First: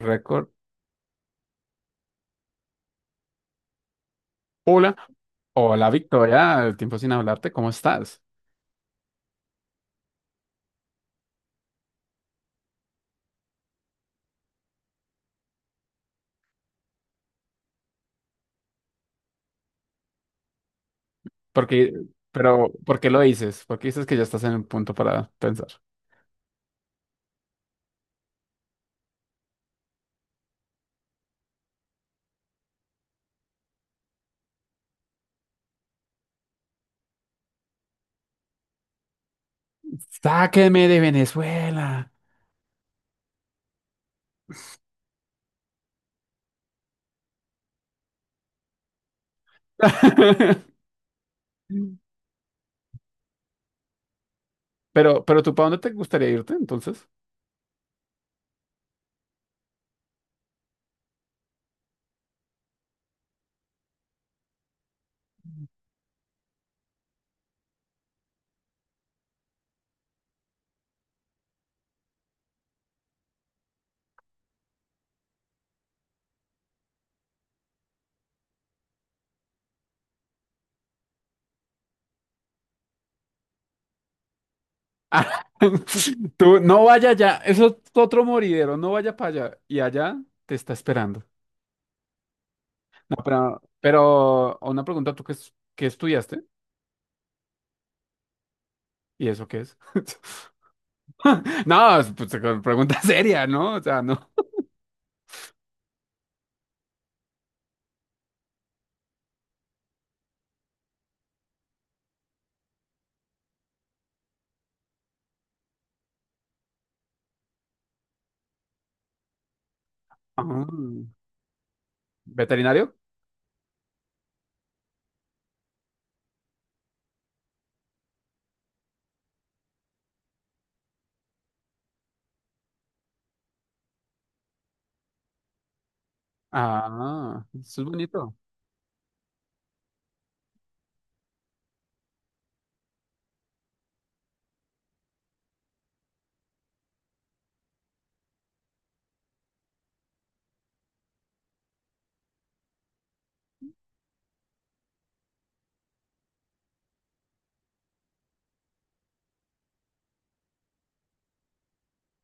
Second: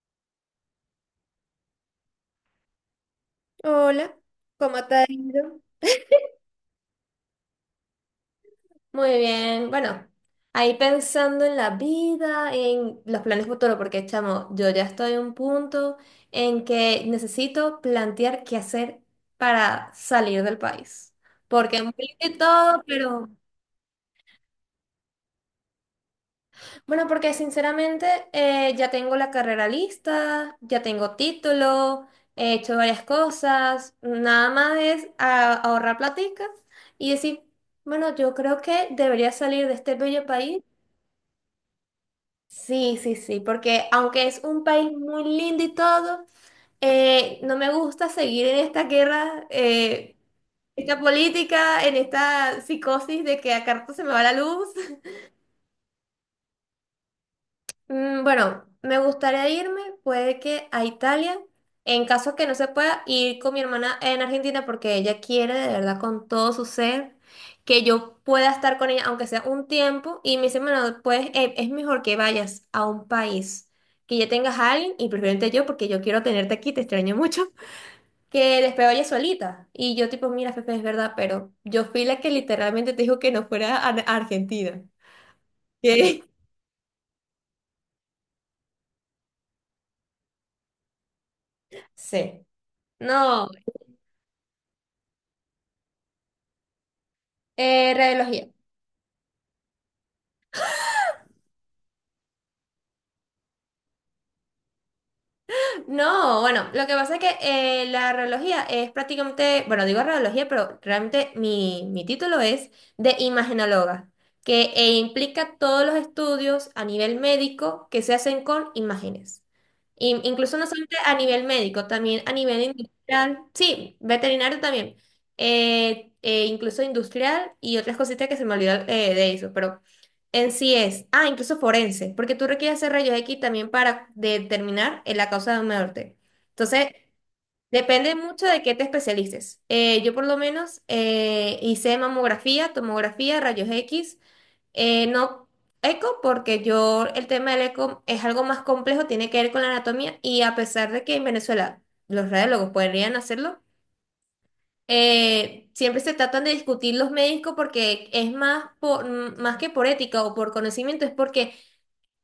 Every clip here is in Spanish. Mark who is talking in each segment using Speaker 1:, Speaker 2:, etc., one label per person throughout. Speaker 1: Record.
Speaker 2: Hola, ¿cómo te
Speaker 1: Hola,
Speaker 2: ha ido?
Speaker 1: hola Victoria, tiempo sin hablarte, ¿cómo estás?
Speaker 2: Muy bien, bueno, ahí pensando en la vida, en los planes futuros, porque chamo, yo ya estoy en un punto en que necesito plantear qué hacer para salir del país. Porque
Speaker 1: Porque,
Speaker 2: muy lindo y
Speaker 1: pero,
Speaker 2: todo,
Speaker 1: ¿por qué lo
Speaker 2: pero
Speaker 1: dices? ¿Por qué dices que ya estás en un punto para pensar?
Speaker 2: bueno, porque sinceramente, ya tengo la carrera lista, ya tengo título, he hecho varias cosas, nada más es ahorrar platica y decir, bueno, yo creo que debería salir de este bello país.
Speaker 1: ¡Sáqueme de Venezuela!
Speaker 2: Sí, sí, sí, porque aunque es un país muy lindo y todo, no me gusta seguir en esta guerra, esta política, en esta psicosis de que a carta se me va la luz.
Speaker 1: Pero, ¿tú para dónde te gustaría irte entonces?
Speaker 2: Bueno, me gustaría irme, puede que a Italia, en caso que no se pueda ir con mi hermana en Argentina porque ella quiere de verdad con todo su ser que yo pueda estar con ella aunque sea un tiempo y me dice, bueno, pues es mejor que vayas a un país que ya tengas a alguien y preferente yo porque yo quiero tenerte aquí, te extraño mucho, que después vayas solita. Y yo tipo, mira, Fefe, es verdad, pero yo fui la que literalmente te dijo que no fuera a Argentina.
Speaker 1: Ah,
Speaker 2: ¿Qué?
Speaker 1: tú no vaya allá, eso es otro moridero, no vaya para allá. Y allá te está esperando.
Speaker 2: Sí.
Speaker 1: No,
Speaker 2: No,
Speaker 1: pero una pregunta, ¿tú qué, qué estudiaste?
Speaker 2: radiología.
Speaker 1: ¿Y eso qué es? No, es, pues, pregunta seria, ¿no? O sea, no.
Speaker 2: No, bueno, lo que pasa es que la radiología es prácticamente, bueno, digo radiología, pero realmente mi título es de imagenóloga, que implica todos los estudios a nivel médico que se hacen con imágenes. Incluso
Speaker 1: Ah,
Speaker 2: no solamente a nivel médico, también a nivel
Speaker 1: ¿veterinario?
Speaker 2: industrial, sí, veterinario también, incluso industrial y otras cositas que se me olvidó de eso, pero en sí es, ah, incluso forense, porque tú requieres hacer rayos X también para determinar la causa de una muerte. Entonces,
Speaker 1: Ah, eso es
Speaker 2: depende
Speaker 1: bonito.
Speaker 2: mucho de qué te especialices. Yo por lo menos hice mamografía, tomografía, rayos X, no eco, porque yo el tema del eco es algo más complejo, tiene que ver con la anatomía y a pesar de que en Venezuela los radiólogos podrían hacerlo, siempre se tratan de discutir los médicos porque es más, por, más que por ética o por conocimiento, es porque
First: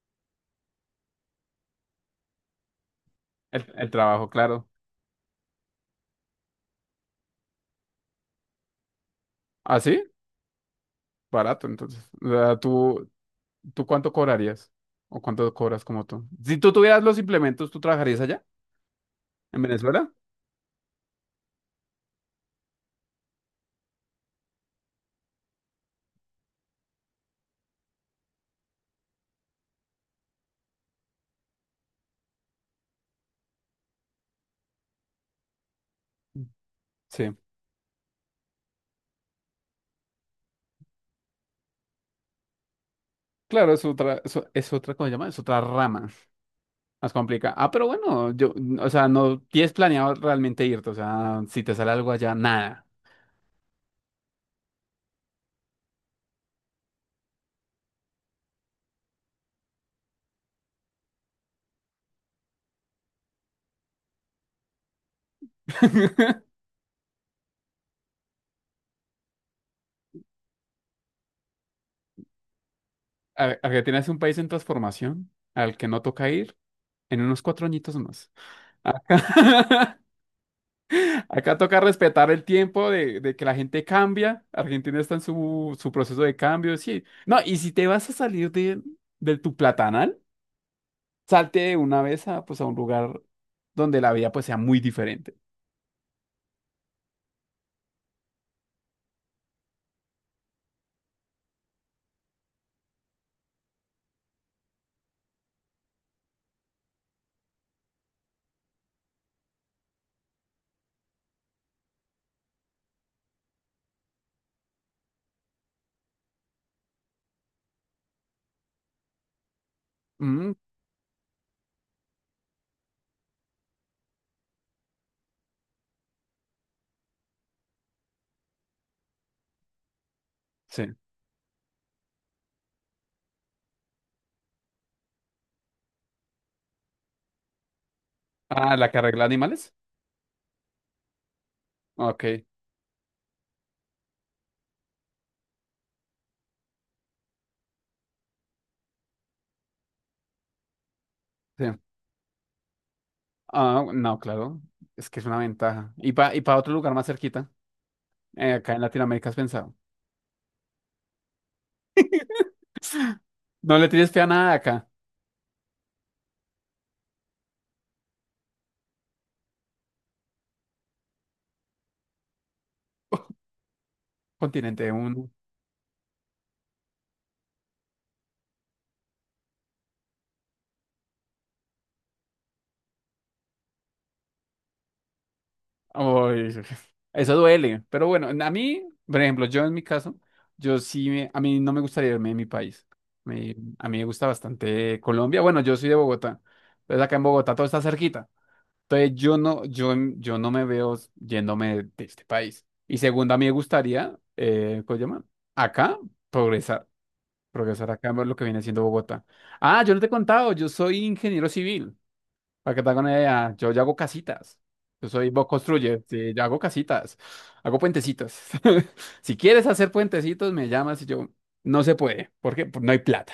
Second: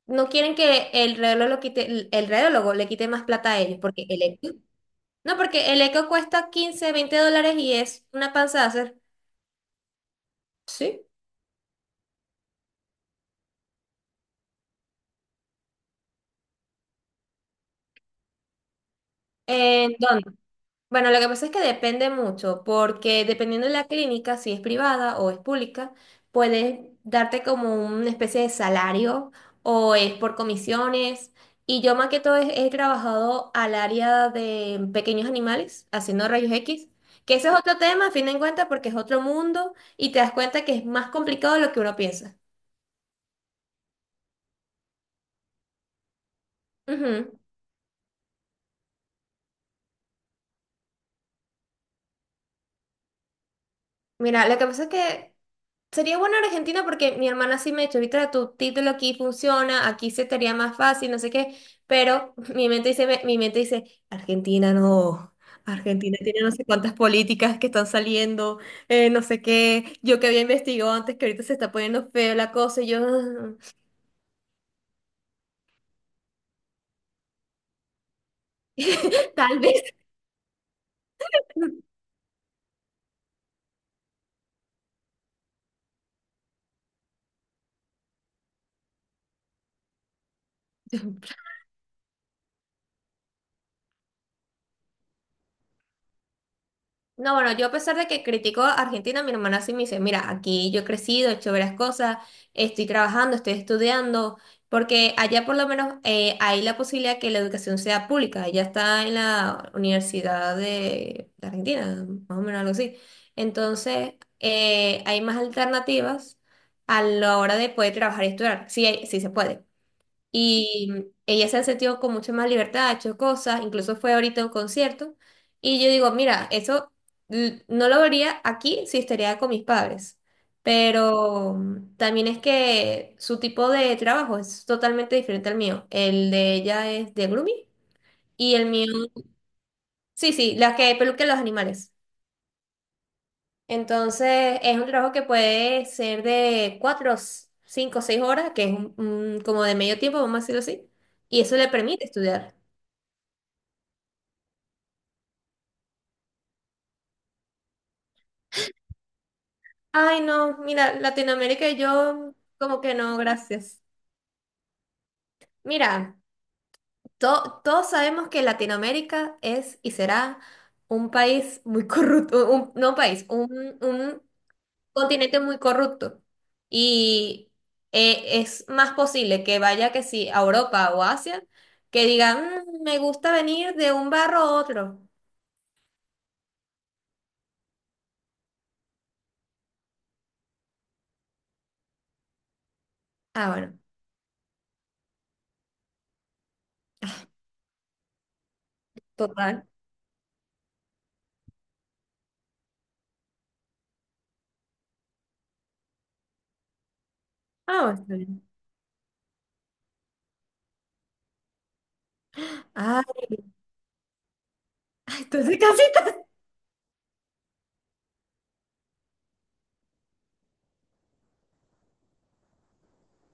Speaker 2: no quieren que el radiólogo, quite, el radiólogo le quite más plata a
Speaker 1: El,
Speaker 2: ellos,
Speaker 1: el
Speaker 2: porque el
Speaker 1: trabajo,
Speaker 2: eco,
Speaker 1: claro.
Speaker 2: no, porque el eco cuesta 15-20 dólares y es una panza de hacer.
Speaker 1: ¿Ah, sí?
Speaker 2: Sí.
Speaker 1: Barato, entonces. O sea, ¿tú cuánto cobrarías? ¿O cuánto cobras como tú? Si tú tuvieras los implementos, ¿tú trabajarías allá? ¿En
Speaker 2: ¿En
Speaker 1: Venezuela?
Speaker 2: dónde? Bueno, lo que pasa es que depende mucho, porque dependiendo de la clínica, si es privada o es pública, puedes darte como una especie de salario o es por comisiones. Y yo más que todo he trabajado al área de pequeños animales, haciendo rayos X,
Speaker 1: Sí.
Speaker 2: que ese es otro tema, a fin de cuentas, porque es otro mundo y te das cuenta que es más complicado de lo que uno piensa.
Speaker 1: Claro, es otra, es otra, ¿cómo se llama? Es otra rama. Más
Speaker 2: Ujú.
Speaker 1: complicada. Ah, pero bueno, o sea, no tienes planeado realmente irte. O sea, si te sale algo allá, nada.
Speaker 2: Mira, lo que pasa es que sería bueno Argentina porque mi hermana sí me ha dicho, Vitra, tu título aquí funciona, aquí se te haría más fácil, no sé qué, pero mi mente dice, Argentina no, Argentina tiene no sé cuántas políticas que están saliendo, no sé qué, yo que había investigado antes que ahorita se está poniendo feo la cosa, y yo,
Speaker 1: Argentina es un país en transformación al que no toca ir en unos 4 añitos más.
Speaker 2: tal vez.
Speaker 1: Acá, acá toca respetar el tiempo de que la gente cambia. Argentina está en su proceso de cambio, sí. No, y si te vas a salir de tu platanal, salte de una vez a, pues, a un lugar donde la vida pues, sea muy diferente.
Speaker 2: No, bueno, yo a pesar de que critico a Argentina, mi hermana sí me dice, mira, aquí yo he crecido, he hecho varias cosas, estoy trabajando, estoy estudiando, porque allá por lo menos hay la posibilidad que la educación sea pública, ella está en la Universidad de Argentina, más o menos algo así. Entonces, hay más alternativas a la hora de poder trabajar y estudiar, sí, sí se puede.
Speaker 1: Mm,
Speaker 2: Y ella se ha sentido con mucha más libertad, ha hecho cosas, incluso fue ahorita a un concierto. Y yo digo, mira, eso no lo vería aquí si estaría con mis padres.
Speaker 1: sí.
Speaker 2: Pero también es que su tipo de trabajo es totalmente diferente al mío. El de ella es de grooming y el
Speaker 1: Ah, la
Speaker 2: mío,
Speaker 1: que arregla animales.
Speaker 2: sí, sí, la que peluca los animales.
Speaker 1: Ok,
Speaker 2: Entonces es un trabajo que puede ser de 4, 5, 6 horas, que es como de medio tiempo, vamos a decirlo así. Y eso
Speaker 1: sí.
Speaker 2: le permite estudiar.
Speaker 1: Ah, no, claro. Es que es una ventaja. Y para y pa otro lugar más cerquita. Acá en Latinoamérica has pensado.
Speaker 2: Ay, no, mira, Latinoamérica y yo, como que no,
Speaker 1: No
Speaker 2: gracias.
Speaker 1: le tienes fe a nada acá,
Speaker 2: Mira, todos sabemos que Latinoamérica es y será un país muy corrupto, no un país, un
Speaker 1: continente uno.
Speaker 2: continente muy corrupto. Y es más posible que vaya que sí a Europa o Asia, que digan, "Mm, me gusta venir de un barro a otro."
Speaker 1: Ay, eso duele, pero bueno, a mí, por ejemplo, yo en mi caso, yo sí, a mí no me gustaría irme de mi país.
Speaker 2: Ah, bueno,
Speaker 1: A mí me gusta bastante Colombia. Bueno, yo soy de Bogotá, entonces acá en Bogotá todo está cerquita. Entonces yo no,
Speaker 2: total.
Speaker 1: yo no me veo yéndome de este país. Y segundo, a mí me gustaría, ¿cómo se llama? Acá, progresar,
Speaker 2: Ah,
Speaker 1: progresar
Speaker 2: bueno,
Speaker 1: acá,
Speaker 2: está
Speaker 1: ver lo
Speaker 2: bien.
Speaker 1: que viene siendo Bogotá. Ah, yo no te he contado, yo soy ingeniero civil. Para que te
Speaker 2: Ah,
Speaker 1: hagan una idea, yo hago casitas. Yo soy Bob
Speaker 2: entonces
Speaker 1: Construye,
Speaker 2: casi...
Speaker 1: sí, yo hago casitas, hago puentecitos. Si quieres hacer puentecitos, me llamas y yo, no se puede, porque pues, no hay plata.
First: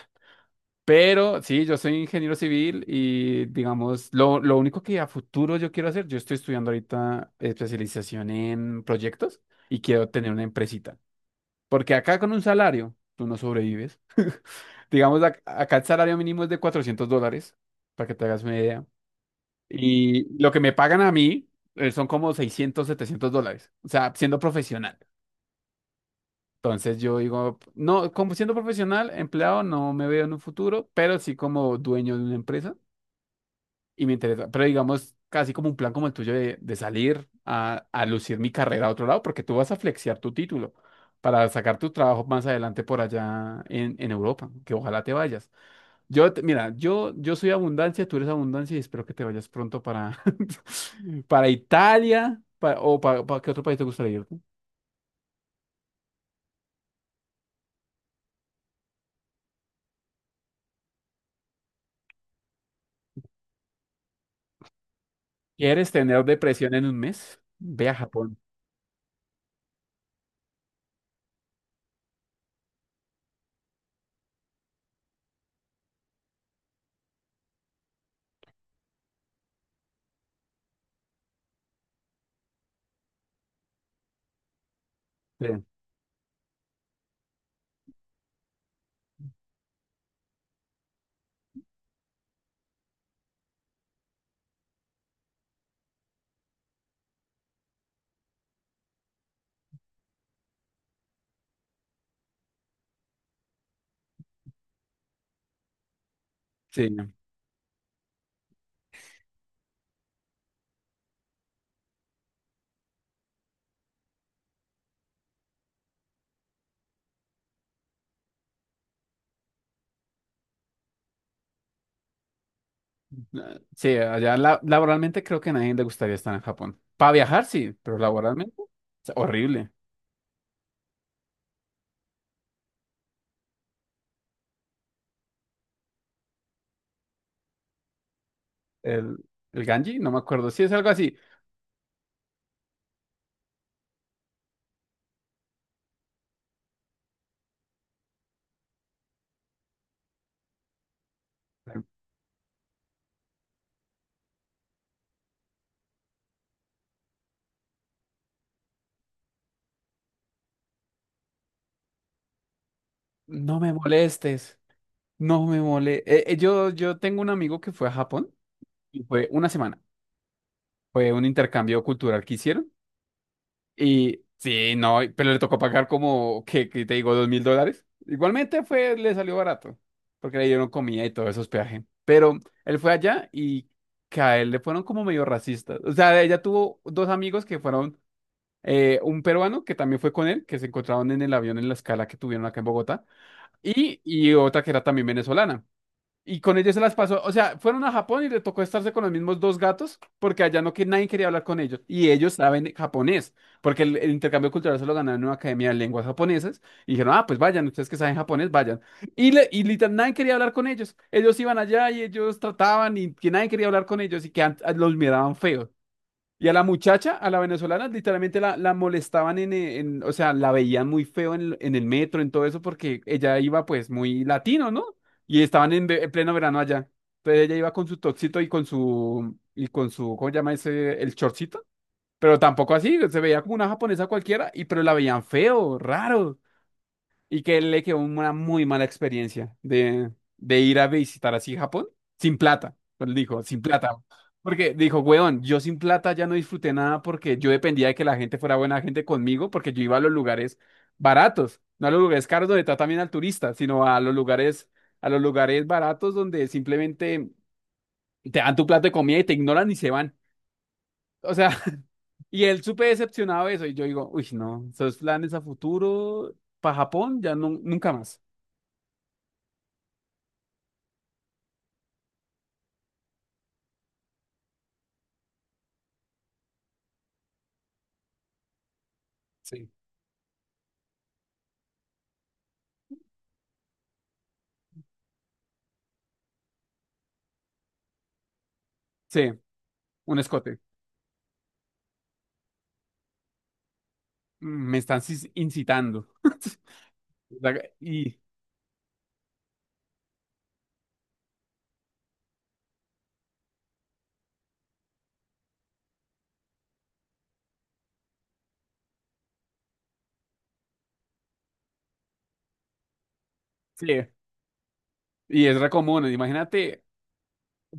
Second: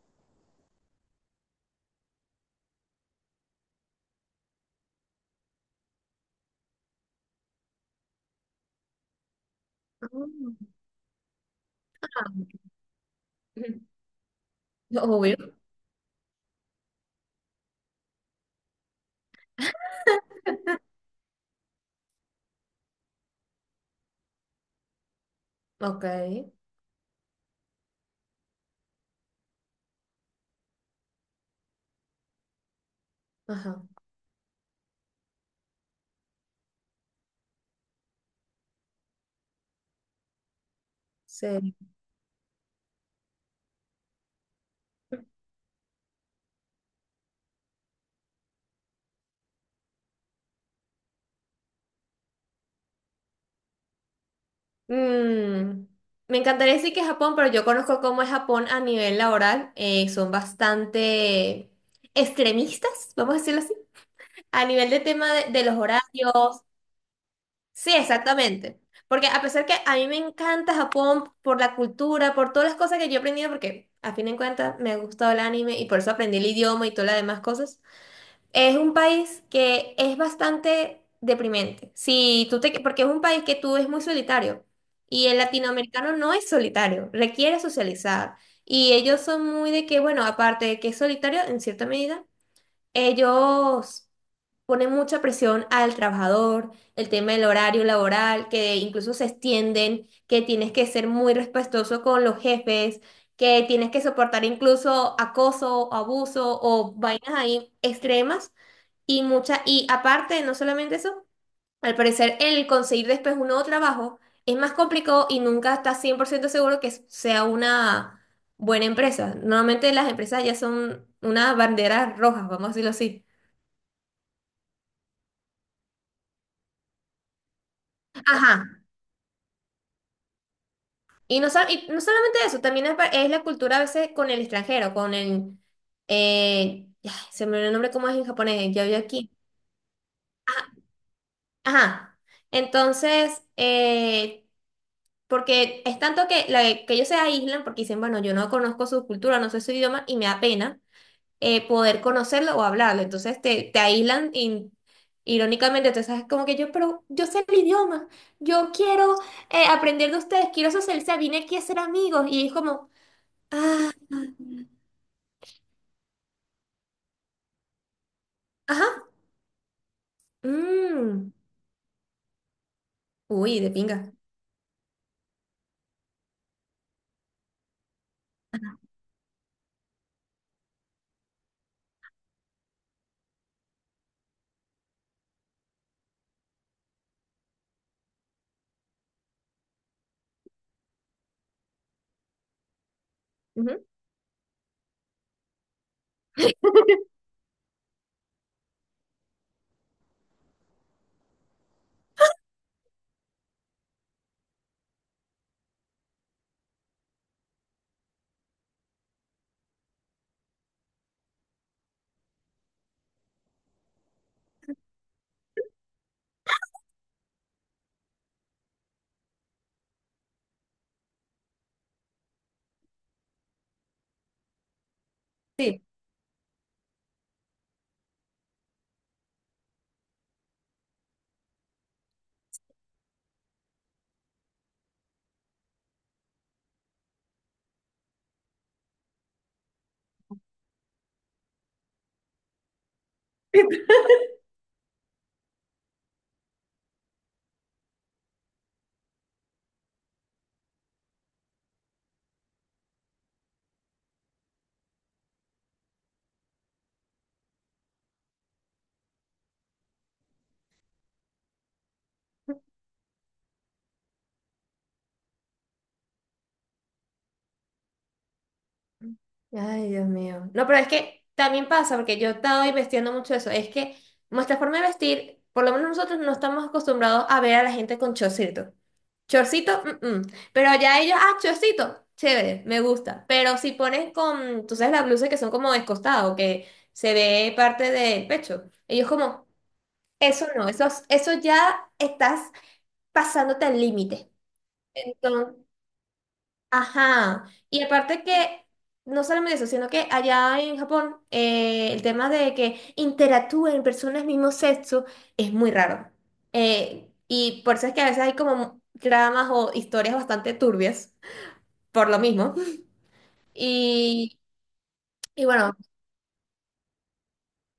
Speaker 1: Pero sí, yo soy ingeniero civil y digamos, lo único que a futuro yo quiero hacer, yo estoy estudiando ahorita especialización en proyectos y quiero tener una empresita. Porque acá con un salario, tú no sobrevives. Digamos,
Speaker 2: Obvio,
Speaker 1: acá el salario mínimo es de $400, para que te hagas una idea. Y lo que me pagan a mí son como 600, $700. O sea, siendo profesional.
Speaker 2: ok.
Speaker 1: Entonces yo digo, no, como siendo profesional, empleado, no me veo en un futuro, pero sí como dueño de una empresa
Speaker 2: Ajá,
Speaker 1: y me interesa. Pero digamos, casi como un plan como el tuyo de salir a lucir mi carrera a otro lado, porque tú vas a flexear tu título para
Speaker 2: sí.
Speaker 1: sacar tu trabajo más adelante por allá en Europa, que ojalá te vayas. Mira, yo soy abundancia, tú eres abundancia y espero que te vayas pronto para, para Italia o para qué otro país te gustaría ir.
Speaker 2: Mm, Me encantaría decir que Japón, pero yo conozco cómo es Japón a nivel laboral. Son bastante extremistas, vamos a decirlo así, a nivel de tema de los
Speaker 1: ¿Quieres tener
Speaker 2: horarios.
Speaker 1: depresión en un mes? Ve
Speaker 2: Sí,
Speaker 1: a Japón.
Speaker 2: exactamente. Porque a pesar que a mí me encanta Japón por la cultura, por todas las cosas que yo he aprendido, porque a fin de cuentas me ha gustado el anime y por eso aprendí el idioma y todas las demás cosas, es un país que es bastante deprimente. Si tú te, porque es un país que tú es muy solitario y el
Speaker 1: Sí,
Speaker 2: latinoamericano no es solitario, requiere socializar. Y ellos son muy de que, bueno, aparte de que es solitario en cierta medida, ellos pone mucha presión al trabajador, el tema del horario laboral, que incluso se extienden, que tienes que ser muy respetuoso con los jefes, que tienes que soportar incluso acoso, abuso
Speaker 1: sí,
Speaker 2: o vainas ahí extremas y mucha y aparte, no solamente eso, al parecer el conseguir después un nuevo trabajo es más complicado y nunca estás 100% seguro que sea una buena empresa. Normalmente las empresas ya son una bandera roja, vamos a decirlo así.
Speaker 1: ah, sí, allá laboralmente creo que a nadie le gustaría estar en Japón. Para viajar, sí, pero
Speaker 2: Ajá.
Speaker 1: laboralmente es horrible.
Speaker 2: Y no, y no solamente eso, también es, es la cultura a veces con el extranjero, con el... ay, se me olvidó el nombre cómo es en japonés, ya vi
Speaker 1: El,
Speaker 2: aquí.
Speaker 1: el Ganji, no me acuerdo, sí es algo así.
Speaker 2: Ajá. Entonces, porque es tanto que, que ellos se aíslan porque dicen, bueno, yo no conozco su cultura, no sé su idioma y me da pena poder conocerlo o hablarlo. Entonces te aíslan y, irónicamente, entonces es como que yo, pero yo sé el idioma, yo quiero aprender de ustedes, quiero socializar, vine aquí a ser amigos y es como...
Speaker 1: No me molestes, no me molestes. Yo tengo un amigo que fue a Japón
Speaker 2: Ajá.
Speaker 1: y fue una semana. Fue un
Speaker 2: Mm.
Speaker 1: intercambio cultural que hicieron.
Speaker 2: Uy, de pinga.
Speaker 1: Y sí, no, pero le tocó pagar como, ¿qué te digo? $2.000. Igualmente fue, le salió barato, porque le dieron comida y todo eso, hospedaje. Pero él fue allá y que a él le fueron como medio racistas. O sea, ella tuvo dos amigos que fueron, un peruano que también fue con él, que se encontraron en el avión en la escala que tuvieron acá en Bogotá,
Speaker 2: Ujú.
Speaker 1: y otra que era también venezolana. Y con ellos se las pasó. O sea, fueron a Japón y le tocó estarse con los mismos dos gatos porque allá no que nadie quería hablar con ellos. Y ellos saben japonés, porque el intercambio cultural se lo ganaron en una academia de lenguas japonesas. Y dijeron, ah, pues vayan, ustedes que saben japonés, vayan. Y, y literal, nadie quería hablar con ellos. Ellos iban allá y ellos trataban y que nadie quería hablar con ellos y que los miraban feos. Y a la muchacha, a la venezolana, literalmente la molestaban o sea, la veían muy feo en el metro, en todo eso, porque ella iba pues muy latino, ¿no? Y estaban
Speaker 2: Sí.
Speaker 1: en pleno verano allá. Entonces ella iba con su toxito y con su, ¿cómo se llama ese? El chorcito. Pero tampoco así, se veía como una japonesa cualquiera, y pero la veían feo, raro. Y que le quedó una muy mala experiencia de ir a visitar así Japón sin plata. Pero él dijo, sin plata. Porque dijo, weón, yo sin plata ya no disfruté nada porque yo dependía de que la gente fuera buena gente conmigo porque yo iba a los lugares baratos, no a los lugares caros donde tratan bien al turista, sino a los lugares baratos donde simplemente te dan tu plato de comida y te ignoran y se van. O sea, y él súper decepcionado de eso. Y yo digo, uy, no, esos planes a futuro para Japón ya no, nunca más.
Speaker 2: Ay, Dios mío. No, pero es que también pasa, porque yo estaba investigando mucho eso, es que nuestra forma de vestir, por lo menos nosotros no estamos acostumbrados a ver a la gente con chorcito.
Speaker 1: Sí.
Speaker 2: Chorcito, mm, mm. Pero ya ellos, ah, chorcito, chévere, me gusta. Pero si pones con, tú sabes, las blusas que son como descostado, que se ve parte del pecho, ellos
Speaker 1: Sí,
Speaker 2: como,
Speaker 1: un
Speaker 2: eso
Speaker 1: escote.
Speaker 2: no, eso ya estás pasándote al límite.
Speaker 1: Me están
Speaker 2: Entonces,
Speaker 1: incitando.
Speaker 2: ajá, y
Speaker 1: Y
Speaker 2: aparte que, no solamente eso, sino que allá en Japón el tema de que interactúen personas mismo sexo es muy raro. Y por eso es que a veces hay como dramas o historias bastante turbias, por lo mismo.
Speaker 1: sí,
Speaker 2: Y, y
Speaker 1: y es re
Speaker 2: bueno,
Speaker 1: común. Imagínate,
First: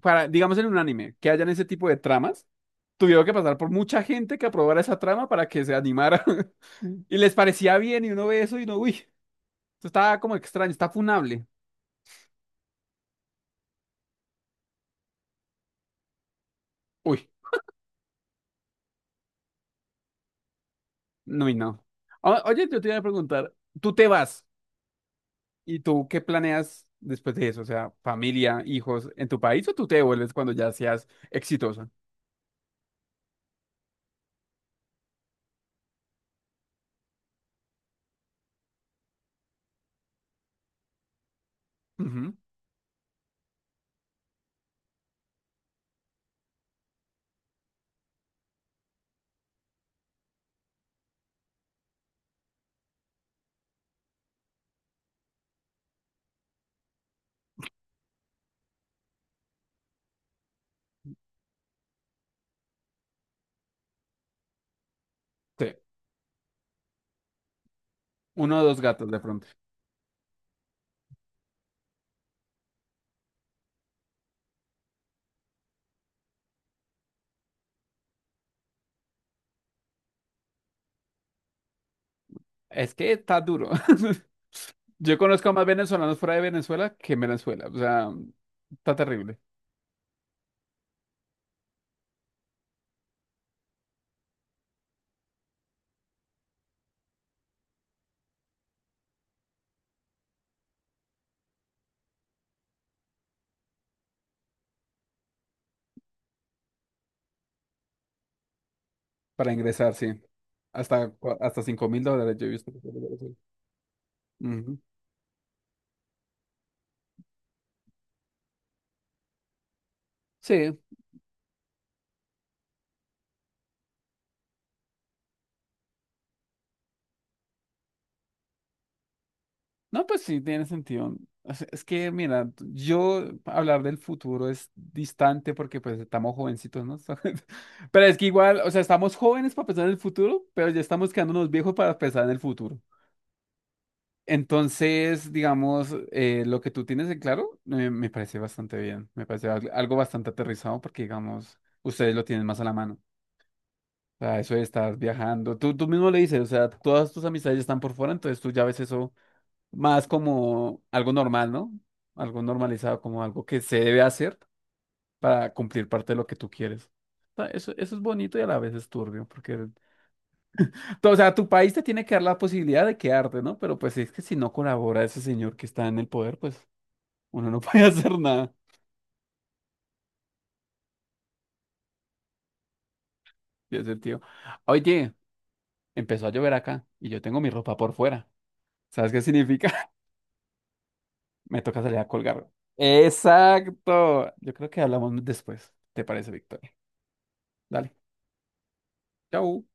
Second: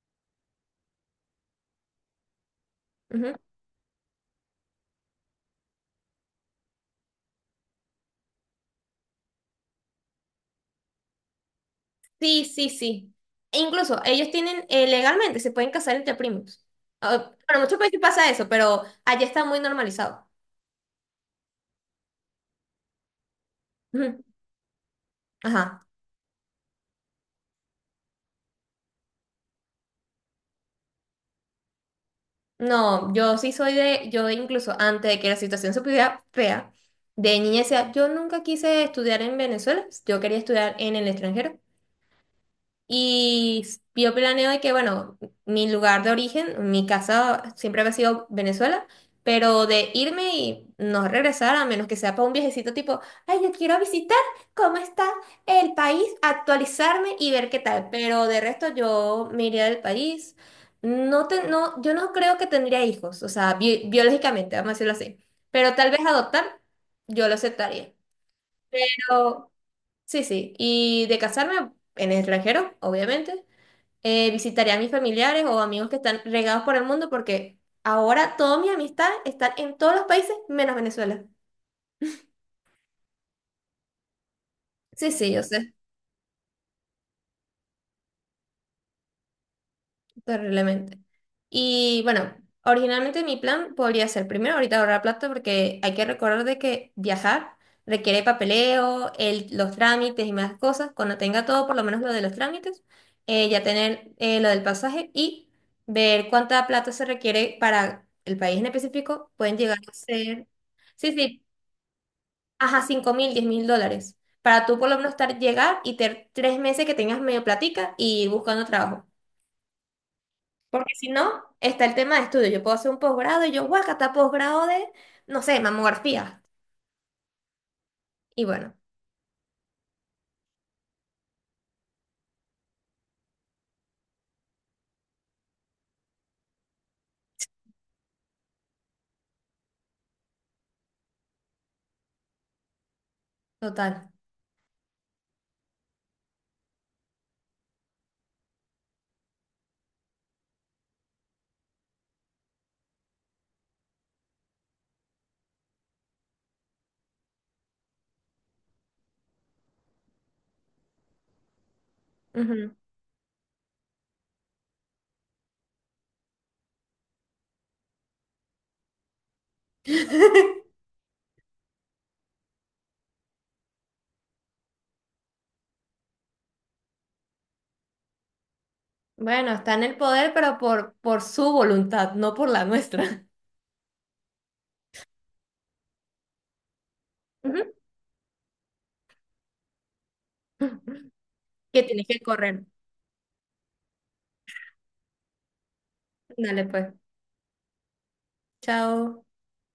Speaker 1: para, digamos en un anime, que hayan ese tipo de tramas, tuvieron que
Speaker 2: ujú.
Speaker 1: pasar por mucha gente que aprobara esa trama para que se animara. Y les parecía bien, y uno ve eso y no, uy, esto está como extraño, está funable.
Speaker 2: Sí, sí, sí. E incluso ellos tienen, legalmente, se pueden casar entre primos. Ah,
Speaker 1: Uy,
Speaker 2: bueno, en muchos países pasa eso, pero allá está muy normalizado.
Speaker 1: no y no. Oye, yo te iba a preguntar, ¿tú te
Speaker 2: Ujú.
Speaker 1: vas? ¿Y
Speaker 2: Ajá.
Speaker 1: tú qué planeas después de eso? O sea, familia, hijos, ¿en tu país o tú te vuelves cuando ya seas exitosa?
Speaker 2: No, yo sí soy de, yo incluso antes de que la situación se pudiera fea, de niña decía, yo nunca quise estudiar en Venezuela, yo quería estudiar en el extranjero.
Speaker 1: Ujú,
Speaker 2: Y yo planeo de que, bueno, mi lugar de origen, mi casa siempre había sido Venezuela, pero de irme y no regresar, a menos que sea para un viajecito tipo, ay, yo quiero visitar cómo está el país, actualizarme y ver qué tal. Pero de resto yo me iría del país. No te, no, yo no creo que tendría hijos, o sea, biológicamente, vamos a decirlo así.
Speaker 1: sí.
Speaker 2: Pero tal vez adoptar, yo lo aceptaría.
Speaker 1: Uno o dos gatos de pronto.
Speaker 2: Pero sí, sí. Y de casarme en el extranjero, obviamente. Visitaré a mis familiares o amigos que están regados por el mundo porque ahora toda mi amistad está en todos los países menos Venezuela.
Speaker 1: Es que está duro.
Speaker 2: Sí,
Speaker 1: Yo
Speaker 2: sí, yo
Speaker 1: conozco a más
Speaker 2: sé,
Speaker 1: venezolanos fuera de Venezuela que en Venezuela. O sea, está terrible.
Speaker 2: terriblemente. Y bueno, originalmente mi plan podría ser primero ahorita ahorrar plata porque hay que recordar de que viajar requiere papeleo, los trámites y más cosas. Cuando tenga todo, por lo menos lo de los trámites, ya tener lo del pasaje y ver cuánta plata se requiere para el país en específico,
Speaker 1: Para
Speaker 2: pueden llegar
Speaker 1: ingresar,
Speaker 2: a
Speaker 1: sí.
Speaker 2: ser... Sí, sí,
Speaker 1: Hasta $5.000 yo he visto. Que
Speaker 2: ajá,
Speaker 1: sale de
Speaker 2: cinco mil,
Speaker 1: Venezuela.
Speaker 2: diez mil dólares. Para
Speaker 1: Ujú.
Speaker 2: tú por lo menos estar, llegar y tener 3 meses que tengas medio platica y ir buscando trabajo.
Speaker 1: Sí.
Speaker 2: Porque si no, está el tema de estudio. Yo puedo hacer un posgrado y yo, está posgrado de, no sé, mamografía. Y bueno,
Speaker 1: No, pues sí, tiene sentido. O sea, es que, mira, yo hablar del futuro es distante porque pues estamos jovencitos, ¿no? Pero es que igual, o sea, estamos jóvenes para pensar en el futuro, pero ya estamos quedándonos viejos para pensar en el futuro.
Speaker 2: total.
Speaker 1: Entonces, digamos, lo que tú tienes en claro, me parece bastante bien, me parece algo bastante aterrizado porque, digamos, ustedes lo tienen más a la mano. O sea, eso de estar viajando, tú mismo le dices, o sea, todas tus amistades están por fuera, entonces tú ya ves eso más como algo normal, ¿no? Algo
Speaker 2: Ujú.
Speaker 1: normalizado, como algo que se debe hacer para cumplir parte de lo que tú quieres. O sea, eso es bonito y a la vez es turbio, porque, o sea, tu país te tiene que dar la posibilidad de quedarte, ¿no? Pero pues es que si no colabora ese señor que está en el poder, pues... Uno no puede hacer nada.
Speaker 2: Bueno, está en el poder, pero por su voluntad, no por la nuestra.
Speaker 1: Y ese tío. Oye, empezó a llover acá y yo tengo mi ropa
Speaker 2: Ujú.
Speaker 1: por fuera. ¿Sabes qué significa? Me toca
Speaker 2: Que
Speaker 1: salir a
Speaker 2: tienes que
Speaker 1: colgar.
Speaker 2: correr.
Speaker 1: Exacto. Yo creo que hablamos después. ¿Te parece, Víctor?
Speaker 2: Dale, pues.
Speaker 1: Dale.
Speaker 2: Chao.
Speaker 1: Chau.